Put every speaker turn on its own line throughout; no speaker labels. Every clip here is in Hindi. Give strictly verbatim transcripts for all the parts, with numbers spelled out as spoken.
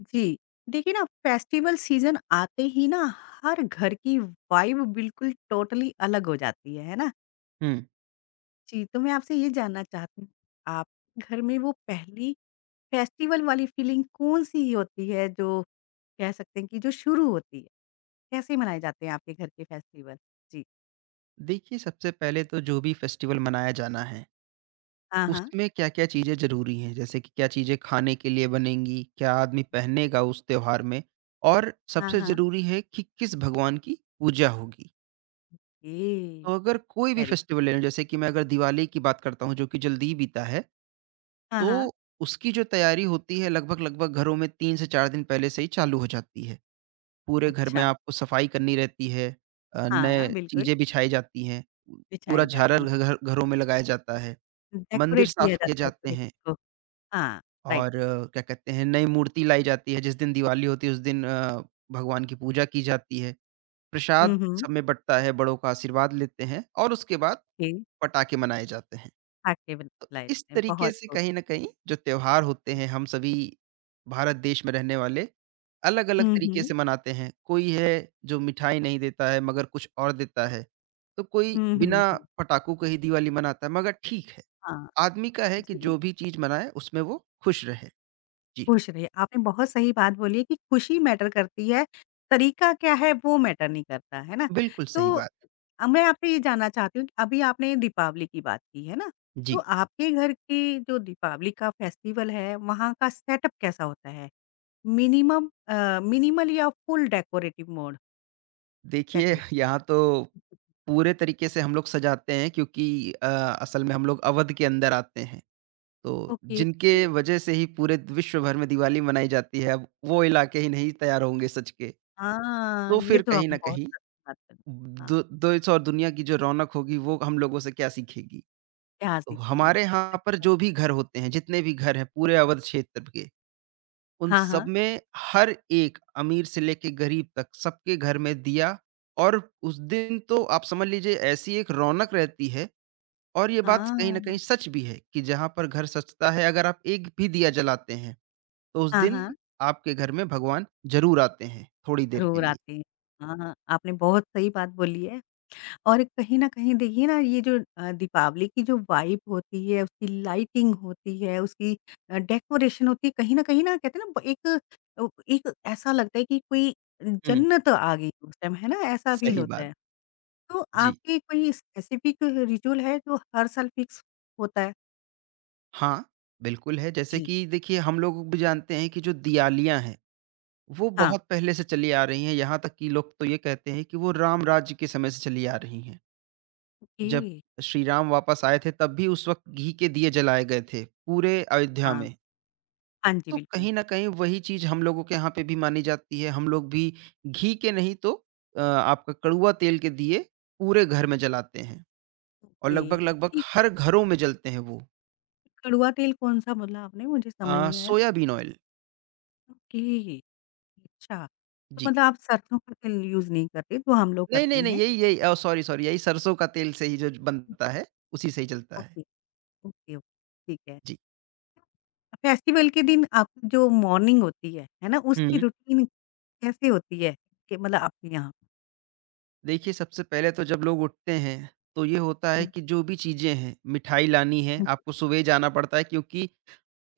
जी, देखिए ना फेस्टिवल सीज़न आते ही ना हर घर की वाइब बिल्कुल टोटली अलग हो जाती है, है ना?
हुँ।
जी, तो मैं आपसे ये जानना चाहती हूँ, आप घर में वो पहली फेस्टिवल वाली फीलिंग कौन-सी होती है जो कह सकते हैं कि जो शुरू होती है? कैसे मनाए जाते हैं आपके घर के फेस्टिवल? जी,
देखिए, सबसे पहले तो जो भी फेस्टिवल मनाया जाना है,
हाँ, हाँ।
उसमें क्या-क्या चीज़ें ज़रूरी हैं? जैसे कि क्या चीज़ें खाने के लिए बनेंगी, क्या आदमी पहनेगा उस त्योहार में और
हाँ,
सबसे
हाँ।
ज़रूरी है कि किस भगवान की पूजा होगी।
ए
तो अगर कोई भी
वेरी
फेस्टिवल ले लें, जैसे कि मैं अगर दिवाली की बात करता हूँ, जो कि जल्दी ही बीता है,
हाँ, हाँ।
तो उसकी जो तैयारी होती है लगभग-लगभग घरों में तीन से चार दिन पहले से ही चालू हो जाती है। पूरे घर में
अच्छा,
आपको सफाई करनी रहती है, अ, नए
हाँ, बिल्कुल
चीज़ें बिछाई जाती हैं, पूरा
बिछाई जाती
झालर
है।
घ घर घरों में लगाया जाता है, मंदिर
डेकोरेट किया
साफ़ किए
जाता है
जाते
पूरे
हैं
घर को। हाँ, राइट।
और अ, क्या कहते हैं, नई मूर्ति लाई जाती है, जिस दिन दिवाली होती है उस दिन अ, भगवान की पूजा की जाती है,
हुँ,
प्रसाद
हुँ।
सब में बँटता है, बड़ों का आशीर्वाद लेते हैं और उसके बाद
जी।
पटाखे मनाए जाते हैं।
खा के बिल
तो
खिलाए
इस तरीके
बहुत
से
खूब।
कहीं न कहीं जो त्योहार होते हैं हम सभी भारत देश में रहने वाले अलग-अलग
हुँ,
तरीके
हुँ।
से मनाते हैं। कोई है जो मिठाई नहीं देता है मगर कुछ और देता है। तो कोई
हुँ,
बिना
हुँ, हुँ।
पटाखों के ही दिवाली मनाता है मगर ठीक है,
हाँ,
आदमी का है कि
जी,
जो भी चीज़ मनाए उसमें वो खुश रहे। जी,
खुश रहिए। आपने बहुत सही बात बोली है कि खुशी मैटर करती है, तरीका क्या है वो मैटर नहीं करता, है ना?
बिल्कुल सही
तो
बात।
अ, मैं आपसे ये जानना चाहती हूँ कि अभी आपने दीपावली की बात की, है ना? तो
जी,
आपके घर की जो दीपावली का फेस्टिवल है, वहाँ का सेटअप कैसा होता है? मिनिमम अ, मिनिमल या फुल डेकोरेटिव मोड
देखिए
डेकोरेशन?
यहाँ तो पूरे तरीके से हम लोग सजाते हैं क्योंकि अ, असल में हम लोग अवध के अंदर आते हैं। तो
ओके।
जिनके वजह से ही पूरे विश्व भर में दिवाली मनाई जाती है, अब वो इलाके ही नहीं तैयार होंगे सज के,
हाँ,
तो
ये
फिर
तो
कहीं न
आपने बहुत
कहीं
अच्छी बात करी। हाँ।
दो देश और दुनिया की जो रौनक होगी वो हम लोगों से क्या सीखेगी?
क्या
तो
सीखेंगे?
हमारे यहाँ पर
अच्छा।
जो भी घर होते हैं, जितने भी घर हैं पूरे अवध क्षेत्र के, उन
हाँ,
सब
हाँ।
में हर एक अमीर से लेके गरीब तक सबके घर में दिया, और उस दिन तो आप समझ लीजिए ऐसी एक रौनक रहती है और ये बात कहीं न
हाँ।
कहीं सच भी है कि जहाँ पर घर सजता है अगर आप एक भी दिया जलाते हैं तो उस
हाँ,
दिन
हाँ।
आपके घर में भगवान ज़रूर आते हैं, थोड़ी देर के
ज़रूर
लिए।
आते हैं। हाँ, आपने बहुत सही बात बोली है और कहीं न कहीं देखिए ना ये जो अ, दीपावली की जो वाइब होती है, उसकी लाइटिंग होती है, उसकी अ, डेकोरेशन होती है, कहीं न कहीं ना कहते हैं ना एक अ, एक ऐसा लगता है कि कोई
हुँ,
जन्नत आ गई उस टाइम, है ना? ऐसा फ़ील
सही
होता
बात।
है। तो
जी।
आपके कोई स्पेसिफिक रिचुअल है जो हर साल फिक्स होता है?
हाँ, बिल्कुल है। जैसे
जी।
कि देखिए हम लोग भी जानते हैं कि जो दिवालियाँ हैं, वो
हाँ।
बहुत पहले से चली आ रही हैं। यहाँ तक कि लोग तो ये कहते हैं कि वो राम राज्य के समय से चली आ रही हैं।
ओके।
जब श्री राम वापस आए थे तब भी उस वक़्त घी के दिए जलाए गए थे, पूरे अयोध्या
हाँ।
में।
हाँ जी,
तो
बिल्कुल।
कहीं न कहीं वही चीज़ हम लोगों के यहाँ पे भी मानी जाती है। हम लोग भी घी के नहीं तो अ, आपका कड़ुआ तेल के दिए पूरे घर में जलाते हैं। और
ओके।
लगभग-लगभग
ये
हर घरों में जलते हैं वो।
कड़वा तेल कौन-सा बोला आपने? मुझे
अ,
समझ नहीं आया।
Soybean oil.
ओके, अच्छा। तो
जी।
मतलब आप सरसों का तेल यूज़ नहीं करते, जो हम लोग
नहीं,
करते
नहीं, नहीं,
हैं।
यही यही ओह! सॉरी, सॉरी, यही सरसों का तेल से ही जो बनता है, उसी से ही जलता है।
ओके, ओके, ओके, ठीक है।
जी।
फेस्टिवल के दिन आपकी जो मॉर्निंग होती है, है ना? उसकी
हुँ।
रूटीन कैसे होती है? कि मतलब आपके यहाँ?
देखिए सबसे पहले तो जब लोग उठते हैं, तो ये होता है
हुँ,
कि जो भी चीज़ें हैं, मिठाई लानी है,
हुँ।
आपको सुबह ही जाना पड़ता है क्योंकि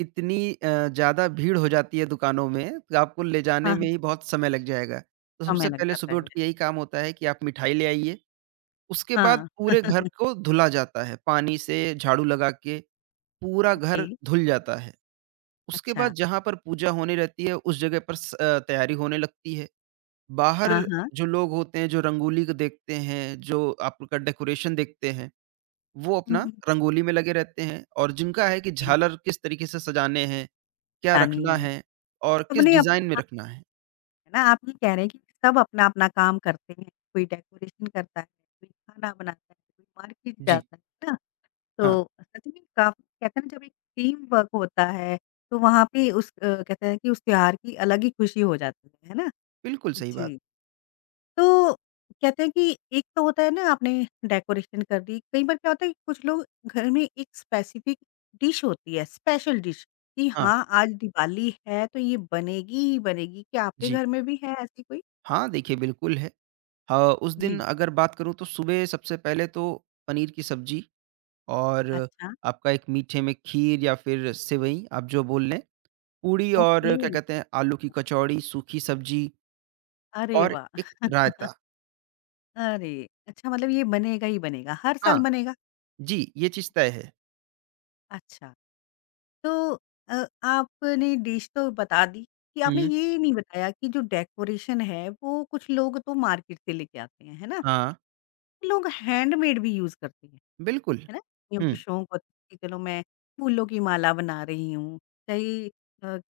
इतनी अ, ज़्यादा भीड़ हो जाती है दुकानों में, तो आपको ले
हाँ,
जाने में
हाँ,
ही बहुत समय लग जाएगा। तो
समय
सबसे
लग
पहले
जाता
सुबह
है।
उठ के यही काम होता है कि आप मिठाई ले आइए, उसके बाद
हाँ,
पूरे घर को धुला जाता है, पानी से झाड़ू लगा के पूरा
ओके,
घर धुल जाता है। उसके
अच्छा।
बाद जहाँ पर पूजा होने रहती है उस जगह पर स अ, तैयारी होने लगती है। बाहर
हाँ, हाँ।
जो लोग होते हैं, जो रंगोली को देखते हैं, जो आपका डेकोरेशन देखते हैं, वो
हुँ,
अपना
हुँ, हुँ।
रंगोली में लगे रहते हैं और जिनका है कि झालर किस तरीके से सजाने हैं, क्या
बतानी
रखना
है।
है और किस
सबने
डिज़ाइन में
अपना
रखना है।
है ना, आप ये कह रहे हैं कि सब अपना-अपना काम करते हैं, कोई डेकोरेशन करता है, कोई खाना बनाता है, कोई मार्केट
जी,
जाता है, है ना?
हाँ,
तो सच में काफ़ी कहते हैं ना जब एक टीम वर्क होता है, तो वहाँ पे उस अ, कहते हैं कि उस त्योहार की अलग ही खुशी हो जाती है, है ना?
बिल्कुल सही बात।
जी। तो कहते हैं कि एक तो होता है ना आपने डेकोरेशन कर दी, कई बार क्या होता है कि कुछ लोग घर में एक स्पेसिफिक डिश होती है, स्पेशल डिश कि
हाँ,
हाँ, आज दिवाली है तो ये बनेगी ही बनेगी। क्या आपके
जी।
घर में भी है ऐसी कोई?
हाँ, देखिए बिल्कुल है। हाँ, उस दिन
जी।
अगर बात करूँ तो सुबह सबसे पहले तो पनीर की सब्ज़ी और
अच्छा,
आपका एक मीठे में खीर या फिर सेवई आप जो बोल लें, पूड़ी
ओके।
और क्या कहते हैं आलू की कचौड़ी, सूखी सब्जी
अरे
और
वाह!
एक रायता।
अरे! अच्छा मतलब ये बनेगा ही बनेगा, हर साल
हाँ,
बनेगा?
जी, ये चीज़ तय है।
अच्छा, तो अ, आपने डिश तो बता दी कि आपने
हुँ,
ये नहीं बताया कि जो डेकोरेशन है वो कुछ लोग तो मार्केट से लेके आते हैं, है ना?
हाँ,
लोग हैंडमेड भी यूज़ करते हैं,
बिल्कुल।
है ना? कईयों
हुँ,
को शौक होता है कि चलो मैं फूलों की माला बना रही हूँ, चाहे अ,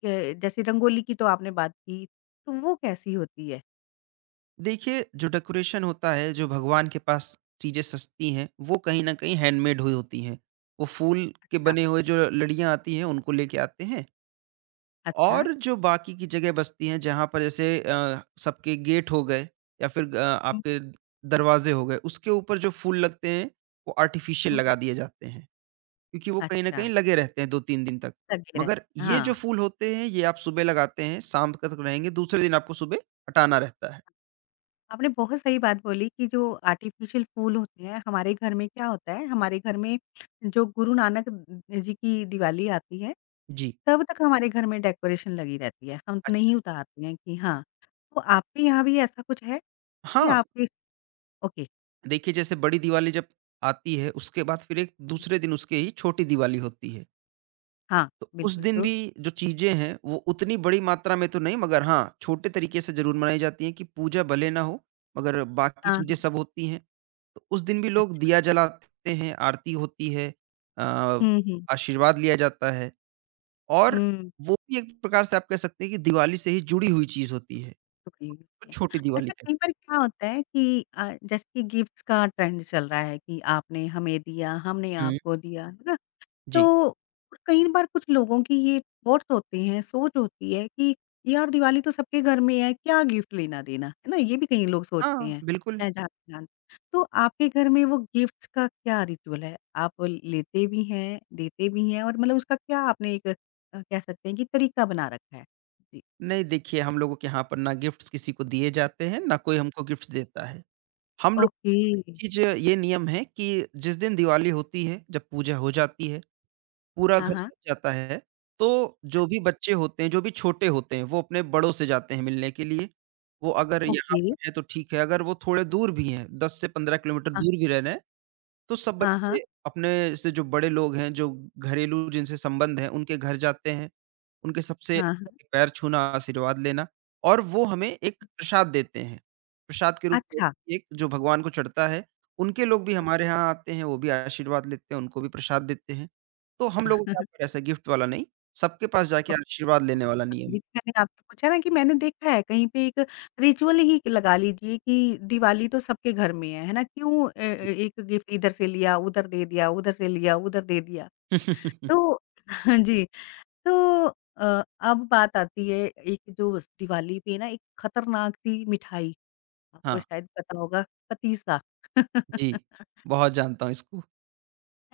क जैसे रंगोली की तो आपने बात की, तो वो कैसी होती है?
देखिए जो डेकोरेशन होता है, जो भगवान के पास चीज़ें सजती हैं, वो कहीं न कहीं हैंडमेड हुई होती हैं। वो फूल के
अच्छा,
बने हुए जो लड़ियाँ आती हैं, उनको लेके आते हैं
अच्छा।
और जो बाकी की जगह बचती हैं जहाँ पर जैसे अ, सबके गेट हो गए या फिर अ,
हुँ,
आपके दरवाजे हो गए, उसके ऊपर जो फूल लगते हैं वो आर्टिफ़िशियल
हुँ।
लगा दिए जाते हैं, क्योंकि वो कहीं न
अच्छा।
कहीं लगे रहते हैं दो तीन दिन तक।
लगे रहते
मगर
हैं,
ये जो
हाँ।
फूल होते हैं ये आप सुबह लगाते हैं, शाम तक रहेंगे, दूसरे दिन आपको सुबह हटाना रहता है।
आपने बहुत सही बात बोली कि जो आर्टिफ़िशियल फूल होते हैं, हमारे घर में क्या होता है, हमारे घर में जो गुरु नानक जी की दिवाली आती है,
जी।
तब तक हमारे घर में डेकोरेशन लगी रहती है, हम नहीं
अच्छा,
उतारते हैं कि हाँ। तो आपके यहाँ भी ऐसा कुछ है कि
हाँ,
आपके ओके,
देखिए जैसे बड़ी दिवाली जब आती है उसके बाद फिर एक दूसरे दिन उसके ही छोटी दिवाली होती है।
हाँ,
तो उस
बिल्कुल
दिन
ट्रू।
भी जो चीज़ें हैं, वो उतनी बड़ी मात्रा में तो नहीं मगर हाँ, छोटे तरीके से ज़रूर मनाई जाती हैं कि पूजा भले ना हो, मगर बाकी
हाँ,
चीज़ें
हाँ,
सब होती हैं। तो उस दिन भी लोग
अच्छा।
दिया जलाते हैं, आरती होती है, अ,
हुँ, हुँ।
आशीर्वाद लिया जाता है और
हुँ,
वो भी एक प्रकार से आप कह सकते हैं कि दिवाली से ही जुड़ी हुई चीज़ होती है,
टुकड़ी भी
तो
होती है।
छोटी दिवाली
अच्छा
कहते
कई बार क्या होता है कि अ, जैसे कि गिफ्ट्स का ट्रेंड चल रहा है कि आपने हमें दिया, हमने
हुँ। हैं। हम्म।
आपको दिया। मतलब
जी।
तो कई बार कुछ लोगों की ये थॉट्स होते हैं, सोच होती है कि यार दिवाली तो सबके घर में है, क्या गिफ्ट लेना-देना, है ना? ये भी कई लोग सोचते
हाँ,
हैं,
बिल्कुल।
मैं जानती जान तो आपके घर में वो गिफ्ट्स का क्या रिचुअल है? आप लेते भी हैं, देते भी हैं और मतलब उसका क्या आपने एक अ, कह सकते हैं कि तरीका बना रखा है? जी।
नहीं देखिए, हम लोगों के यहाँ पर ना गिफ्ट्स किसी को दिए जाते हैं, ना कोई हमको गिफ्ट्स देता है। हम लोग
ओके।
चीज ये नियम है कि जिस दिन दिवाली होती है, जब पूजा हो जाती है, पूरा
हाँ,
घर
हाँ।
सज जाता है, तो जो भी बच्चे होते हैं, जो भी छोटे होते हैं, वो अपने बड़ों से जाते हैं मिलने के लिए। वो अगर यहाँ
ओके।
पर है तो ठीक है, अगर वो थोड़े दूर भी हैं, दस से पंद्रह किलोमीटर
हाँ,
दूर भी रह रहे हैं, तो सब
हाँ,
बच्चे
हाँ।
अपने से जो बड़े लोग हैं, जो घरेलू जिनसे संबंध है, उनके घर जाते हैं। उनके सबसे
हाँ, हाँ।
पैर छूना, आशीर्वाद लेना और वो हमें एक प्रसाद देते हैं। प्रसाद के रूप में
अच्छा।
एक जो भगवान को चढ़ता है, उनके लोग भी
ओ
हमारे यहाँ आते हैं, वो भी आशीर्वाद लेते हैं, उनको भी प्रसाद देते हैं। तो हम लोगों के यहाँ पर ऐसा गिफ्ट वाला नहीं, सबके पास जाके आशीर्वाद
हाँ,
लेने वाला नियम है।
अभी तो मैंने आपसे पूछा ना कि मैंने देखा है कहीं पे एक रिचुअल ही लगा लीजिए कि दिवाली तो सबके घर में है, है ना? क्यों अ, अ,
जी।
एक गिफ्ट इधर से लिया, उधर दे दिया, उधर से लिया, उधर दे दिया। तो हाँ जी, तो अ, अब बात आती है एक जो स दिवाली पे ना एक खतरनाक सी मिठाई, आपको
हाँ,
शायद पता होगा पतीसा।
जी। बहुत जानता हूँ इसको।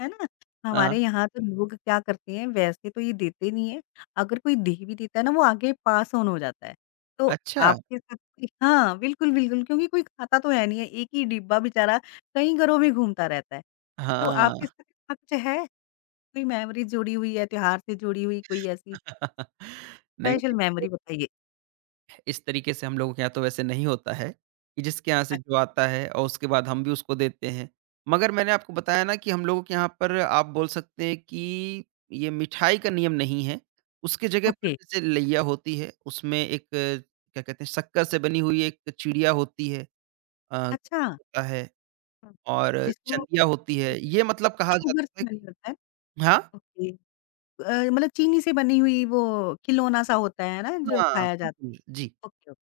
है ना?
हाँ,
हमारे यहाँ तो लोग क्या करते हैं वैसे तो ये देते नहीं है, अगर कोई दे भी देता है ना वो आगे पास ऑन हो जाता है। तो
अच्छा!
आपके साथ भी हाँ, बिल्कुल, बिल्कुल क्योंकि कोई खाता तो है नहीं है, एक ही डिब्बा बेचारा कई घरों में घूमता रहता है। तो
हाँ।
आपके साथ ऐसा कुछ है? कोई मेमोरी जुड़ी हुई है त्योहार से जुड़ी हुई कोई ऐसी
नहीं
स्पेशल
देखिए,
मेमोरी बताइए?
इस तरीके से हम लोगों के यहाँ तो वैसे नहीं होता है, कि जिसके यहाँ से
अ,
जो आता है और उसके बाद हम भी उसको देते हैं। मगर मैंने आपको बताया ना कि हम लोगों के यहाँ पर आप बोल सकते हैं कि ये मिठाई का नियम नहीं है। उसकी जगह पर
ओके
जैसे लैया होती है, उसमें एक क्या कहते हैं शक्कर से बनी हुई एक चिड़िया होती है, अ,
अच्छा।
होता है,
हुँ, हुँ।
और
जिसको
चंदिया होती है। ये मतलब कहा
शुगर
जाता है
से मिल
कि
जाता है?
हाँ?
ओके। अ, मतलब चीनी से बनी हुई वो खिलौना सा होता है ना जो
हाँ,
खाया जाता है?
बिल्कुल। जी।
ओके, ओके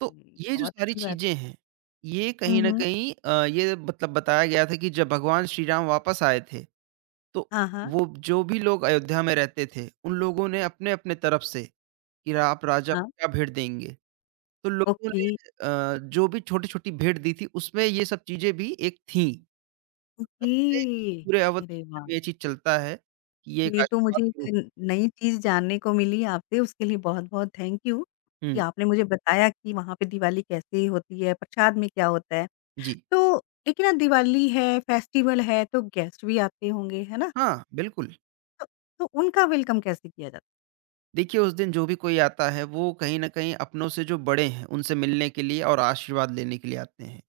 तो ये जो
बहुत
सारी
अच्छी बात।
चीज़ें हैं, ये
हुँ,
कहीं न
हुँ।
कहीं अ, ये मतलब बताया गया था कि जब भगवान श्री राम वापस आए थे, तो
हाँ, हाँ,
वो जो भी लोग अयोध्या में रहते थे, उन लोगों ने अपने-अपने तरफ से कि रा- आप राजा को
हाँ।
क्या भेंट देंगे? तो लोगों
ओके,
ने अ, जो भी छोटी-छोटी भेंट दी थी, उसमें ये सब चीज़ें भी एक थीं। तब
ओके।
से इस पूरे अवध
अरे
क्षेत्र
वाह!
में ये चीज़ चलता है कि ये एक
ये तो
आशीर्वाद
मुझे एक
के रूप
न नई चीज़ जानने को मिली आपसे उसके लिए बहुत-बहुत थैंक यू, कि
हुँ,
आपने मुझे बताया कि वहाँ पे दिवाली कैसे होती है, प्रसाद में क्या होता है।
जी।
तो देखिए ना दिवाली है, फेस्टिवल है तो गेस्ट भी आते होंगे, है ना?
हाँ, बिल्कुल।
तो तो उनका वेलकम कैसे किया जाता है?
देखिए, उस दिन जो भी कोई आता है, वो कहीं न कहीं अपनों से जो बड़े हैं, उनसे मिलने के लिए और आशीर्वाद लेने के लिए आते हैं।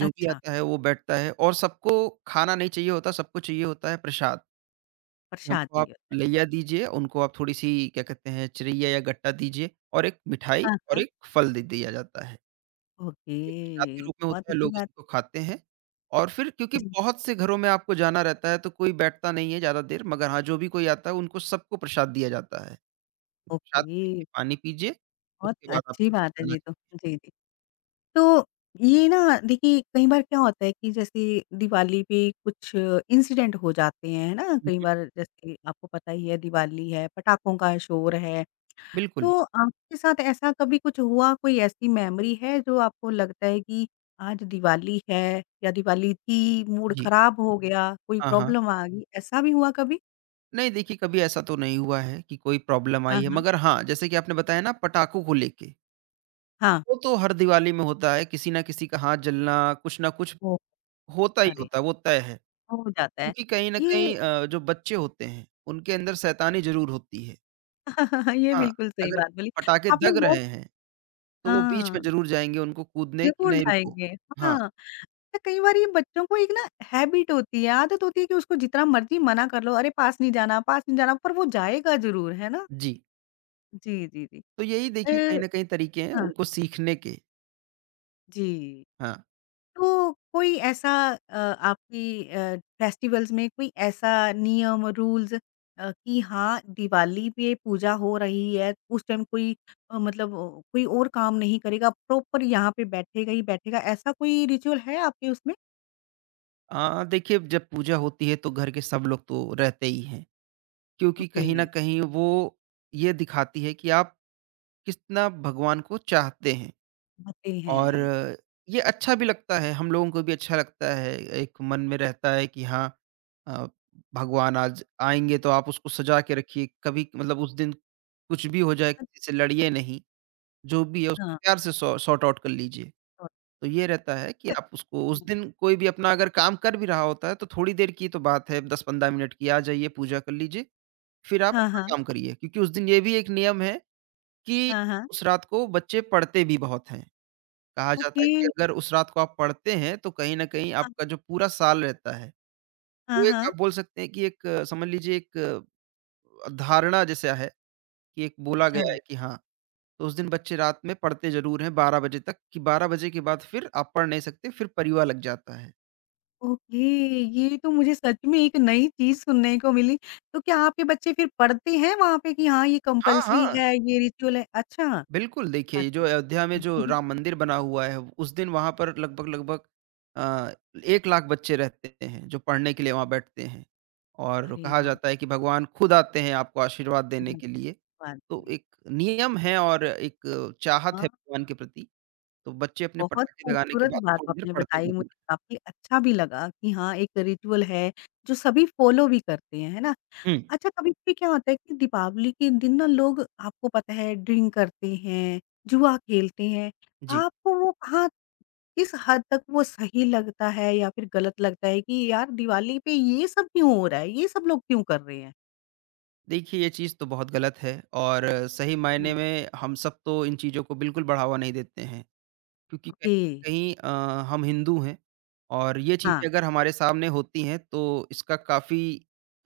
जो भी
अच्छा,
आता है, वो बैठता है और सबको खाना नहीं चाहिए होता, सबको चाहिए होता है प्रसाद।
प्रसाद
हमको आप
दिया जाता
लैया
है।
दीजिए, उनको आप थोड़ी-सी क्या कहते हैं, चिरैया या गट्टा दीजिए और एक मिठाई
हाँ,
और
हाँ।
एक फल दे दिया जाता है। ये प्रसाद के
ओके,
रूप में
बहुत
होता है,
अच्छी
लोग
बात
इसको खाते हैं और फिर क्योंकि
जी,
बहुत से घरों में आपको जाना रहता है, तो कोई बैठता नहीं है ज़्यादा देर, मगर हाँ, जो भी कोई आता है, उनको सबको प्रसाद दिया जाता है। साथ
ओके,
खाइए, पानी पीजिए,
बहुत
उसके बाद
अच्छी
आपको जब
बात है
खाना
ये तो। जी, जी। तो ये ना देखिए कई बार क्या होता है कि जैसे दिवाली पे कुछ इंसिडेंट हो जाते हैं, है ना? कई
चाहिए।
बार जैसे आपको पता ही है दिवाली है, पटाखों का शोर है,
बिल्कुल,
तो आपके साथ ऐसा कभी कुछ हुआ, कोई ऐसी मेमोरी है जो आपको लगता है कि आज दिवाली है या दिवाली थी, मूड
जी।
खराब हो गया, कोई
हाँ, हाँ।
प्रॉब्लम आ गई, ऐसा भी हुआ कभी?
नहीं देखिए, कभी ऐसा तो नहीं हुआ है कि कोई प्रॉब्लम आई
हाँ,
है,
हाँ।
मगर हाँ, जैसे कि आपने बताया ना पटाखों को लेके,
हाँ,
वो तो हर दिवाली में होता है, किसी न किसी का हाथ जलना, कुछ न कुछ
ओह!
होता ही
अरे!
होता है, वो तय है।
हो जाता है।
क्योंकि कहीं न
ये
कहीं अ, जो बच्चे होते हैं, उनके अंदर शैतानी ज़रूर होती है।
ये
हाँ,
बिल्कुल सही
अगर
बात बोली।
पटाखे
आपने
दग
बहुत
रहे हैं, तो वो बीच में
हाँ,
ज़रूर जाएँगे उनको कूदने कि
ज़रूर
नहीं रुको।
जाएँगे।
हाँ,
हाँ, तो कई बार ये बच्चों को एक ना हैबिट होती है, आदत होती है कि उसको जितना मर्ज़ी मना कर लो, अरे पास नहीं जाना, पास नहीं जाना, पर वो जाएगा ज़रूर, है ना?
जी।
जी, जी, जी।
तो यही
अ,
देखिए कहीं न कहीं तरीके हैं
हाँ,
उनको सीखने के।
जी।
हाँ।
तो कोई ऐसा अ, आपकी अ, फेस्टिवल्स में कोई ऐसा नियम रूल्स अ, कि हाँ दिवाली पे पूजा हो रही है उस टाइम कोई अ, मतलब अ, कोई और काम नहीं करेगा प्रॉपर यहाँ पे बैठेगा ही बैठेगा ऐसा कोई रिचुअल है आपके उसमें
अ, देखिए जब पूजा होती है तो घर के सब लोग तो रहते ही हैं, क्योंकि
ओके
कहीं न कहीं वो ये दिखाती है कि आप कितना भगवान को चाहते हैं
बताते
और
हैं
ये अच्छा भी लगता है, हम लोगों को भी अच्छा लगता है। एक मन में रहता है कि हाँ, अ, भगवान आज आएँगे तो आप उसको सजा के रखिए, कभी मतलब उस दिन कुछ भी हो जाए, किसी से लड़िए नहीं, जो भी है उसको
अच्छा
प्यार से सॉ सॉर्ट आउट कर लीजिए।
तो,
तो ये रहता है कि आप उसको उस दिन कोई भी अपना अगर काम कर भी रहा होता है तो थोड़ी देर की तो बात है दस पंद्रह मिनट की, आ जाइए पूजा कर लीजिए, फिर आप
हाँ
अपना
हाँ
काम करिए। क्योंकि उस दिन ये भी एक नियम है कि
हाँ हाँ
उस रात को बच्चे पढ़ते भी बहुत हैं। कहा जाता
ओके
है कि अगर उस रात को आप पढ़ते हैं तो कहीं न कहीं
हाँ
आपका जो पूरा साल रहता है,
हाँ
वो एक
हाँ,
आप बोल सकते हैं कि एक अ, समझ लीजिए एक अ, धारणा जैसा है कि एक बोला
अच्छा
गया है कि हाँ, तो उस दिन बच्चे रात में पढ़ते ज़रूर हैं बारह बजे तक कि बारह बजे के बाद फिर आप पढ़ नहीं सकते, फिर परिवा लग जाता है।
ओके, ये तो मुझे सच में एक नई चीज़ सुनने को मिली। तो क्या आपके बच्चे फिर पढ़ते हैं वहाँ पे कि हाँ, ये
हाँ,
कंपल्सरी
हाँ,
है, ये रिचुअल है? अच्छा।
बिल्कुल देखिए ये
अरे
जो
वाह!
अयोध्या में जो राम मंदिर बना हुआ है, उस दिन वहाँ पर लगभग-लगभग अ, एक लाख बच्चे रहते हैं, जो पढ़ने के लिए वहाँ बैठते हैं। और
अरे
कहा
वाह!
जाता है कि भगवान खुद आते हैं आपको आशीर्वाद देने
क्या
के लिए।
बात
तो
बनी।
एक नियम है और एक चाहत
हाँ,
है भगवान के प्रति, तो बच्चे अपने
बहुत
पटाखे लगाने के
खूबसूरत
बाद
बात
थोड़ी देर
आपने
पढ़ते
बताई
ज़रूर
मुझे
हैं।
काफ़ी अच्छा भी लगा कि हाँ, एक रिचुअल है जो सभी फॉलो भी करते हैं, है ना?
हुँ,
अच्छा कभी-कभी क्या होता है कि दीपावली के दिन ना लोग आपको पता है ड्रिंक करते हैं, जुआ खेलते हैं।
जी।
आपको वो कहाँ किस हद तक वो सही लगता है या फिर गलत लगता है कि यार दिवाली पे ये सब क्यों हो रहा है? ये सब लोग क्यों कर रहे हैं?
देखिए ये चीज़ तो बहुत गलत है और सही मायने
हुँ।
में हम सब तो इन चीज़ों को बिल्कुल बढ़ावा नहीं देते हैं। क्योंकि कहीं
ओके।
न कहीं अ, हम हिंदू हैं और ये
हाँ।
चीज़ें अगर हमारे सामने होती हैं तो इसका काफ़ी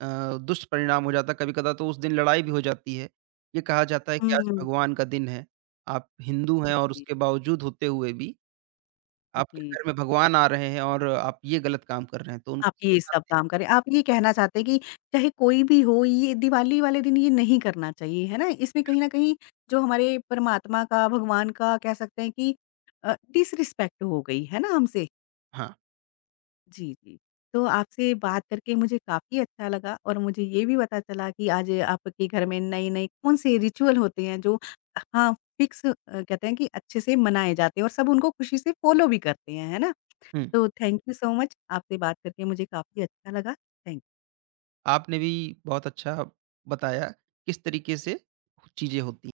अ, दुष्परिणाम हो जाता है, कभी-कदा तो उस दिन लड़ाई भी हो जाती है। ये कहा जाता है कि आज
हुँ,
भगवान का दिन है, आप हिंदू
जी,
हैं और
जी,
उसके बावजूद होते हुए भी आपके
जी,
घर में
जी।
भगवान आ रहे हैं और आप ये गलत काम कर रहे हैं, तो
आप
उनको
ये
समझा
सब काम करें। आप ये कहना चाहते हैं कि चाहे कोई भी हो ये दिवाली वाले दिन ये नहीं करना चाहिए, है ना? इसमें कहीं न कहीं जो हमारे परमात्मा का, भगवान का कह सकते हैं कि अ, डिसरिस्पेक्ट हो गई, है ना हमसे?
हाँ,
जी, जी। तो आपसे बात करके मुझे काफ़ी अच्छा लगा और मुझे ये भी पता चला कि आज आपके घर में नए-नए कौन-से रिचुअल होते हैं जो हाँ, फिक्स अ, कहते हैं कि अच्छे से मनाए जाते हैं और सब उनको खुशी से फ़ॉलो भी करते हैं, है ना?
हुँ।
तो थैंक यू सो मच। आपसे बात करके मुझे काफ़ी अच्छा लगा। थैंक
आपने भी बहुत अच्छा बताया किस तरीके से चीज़ें होती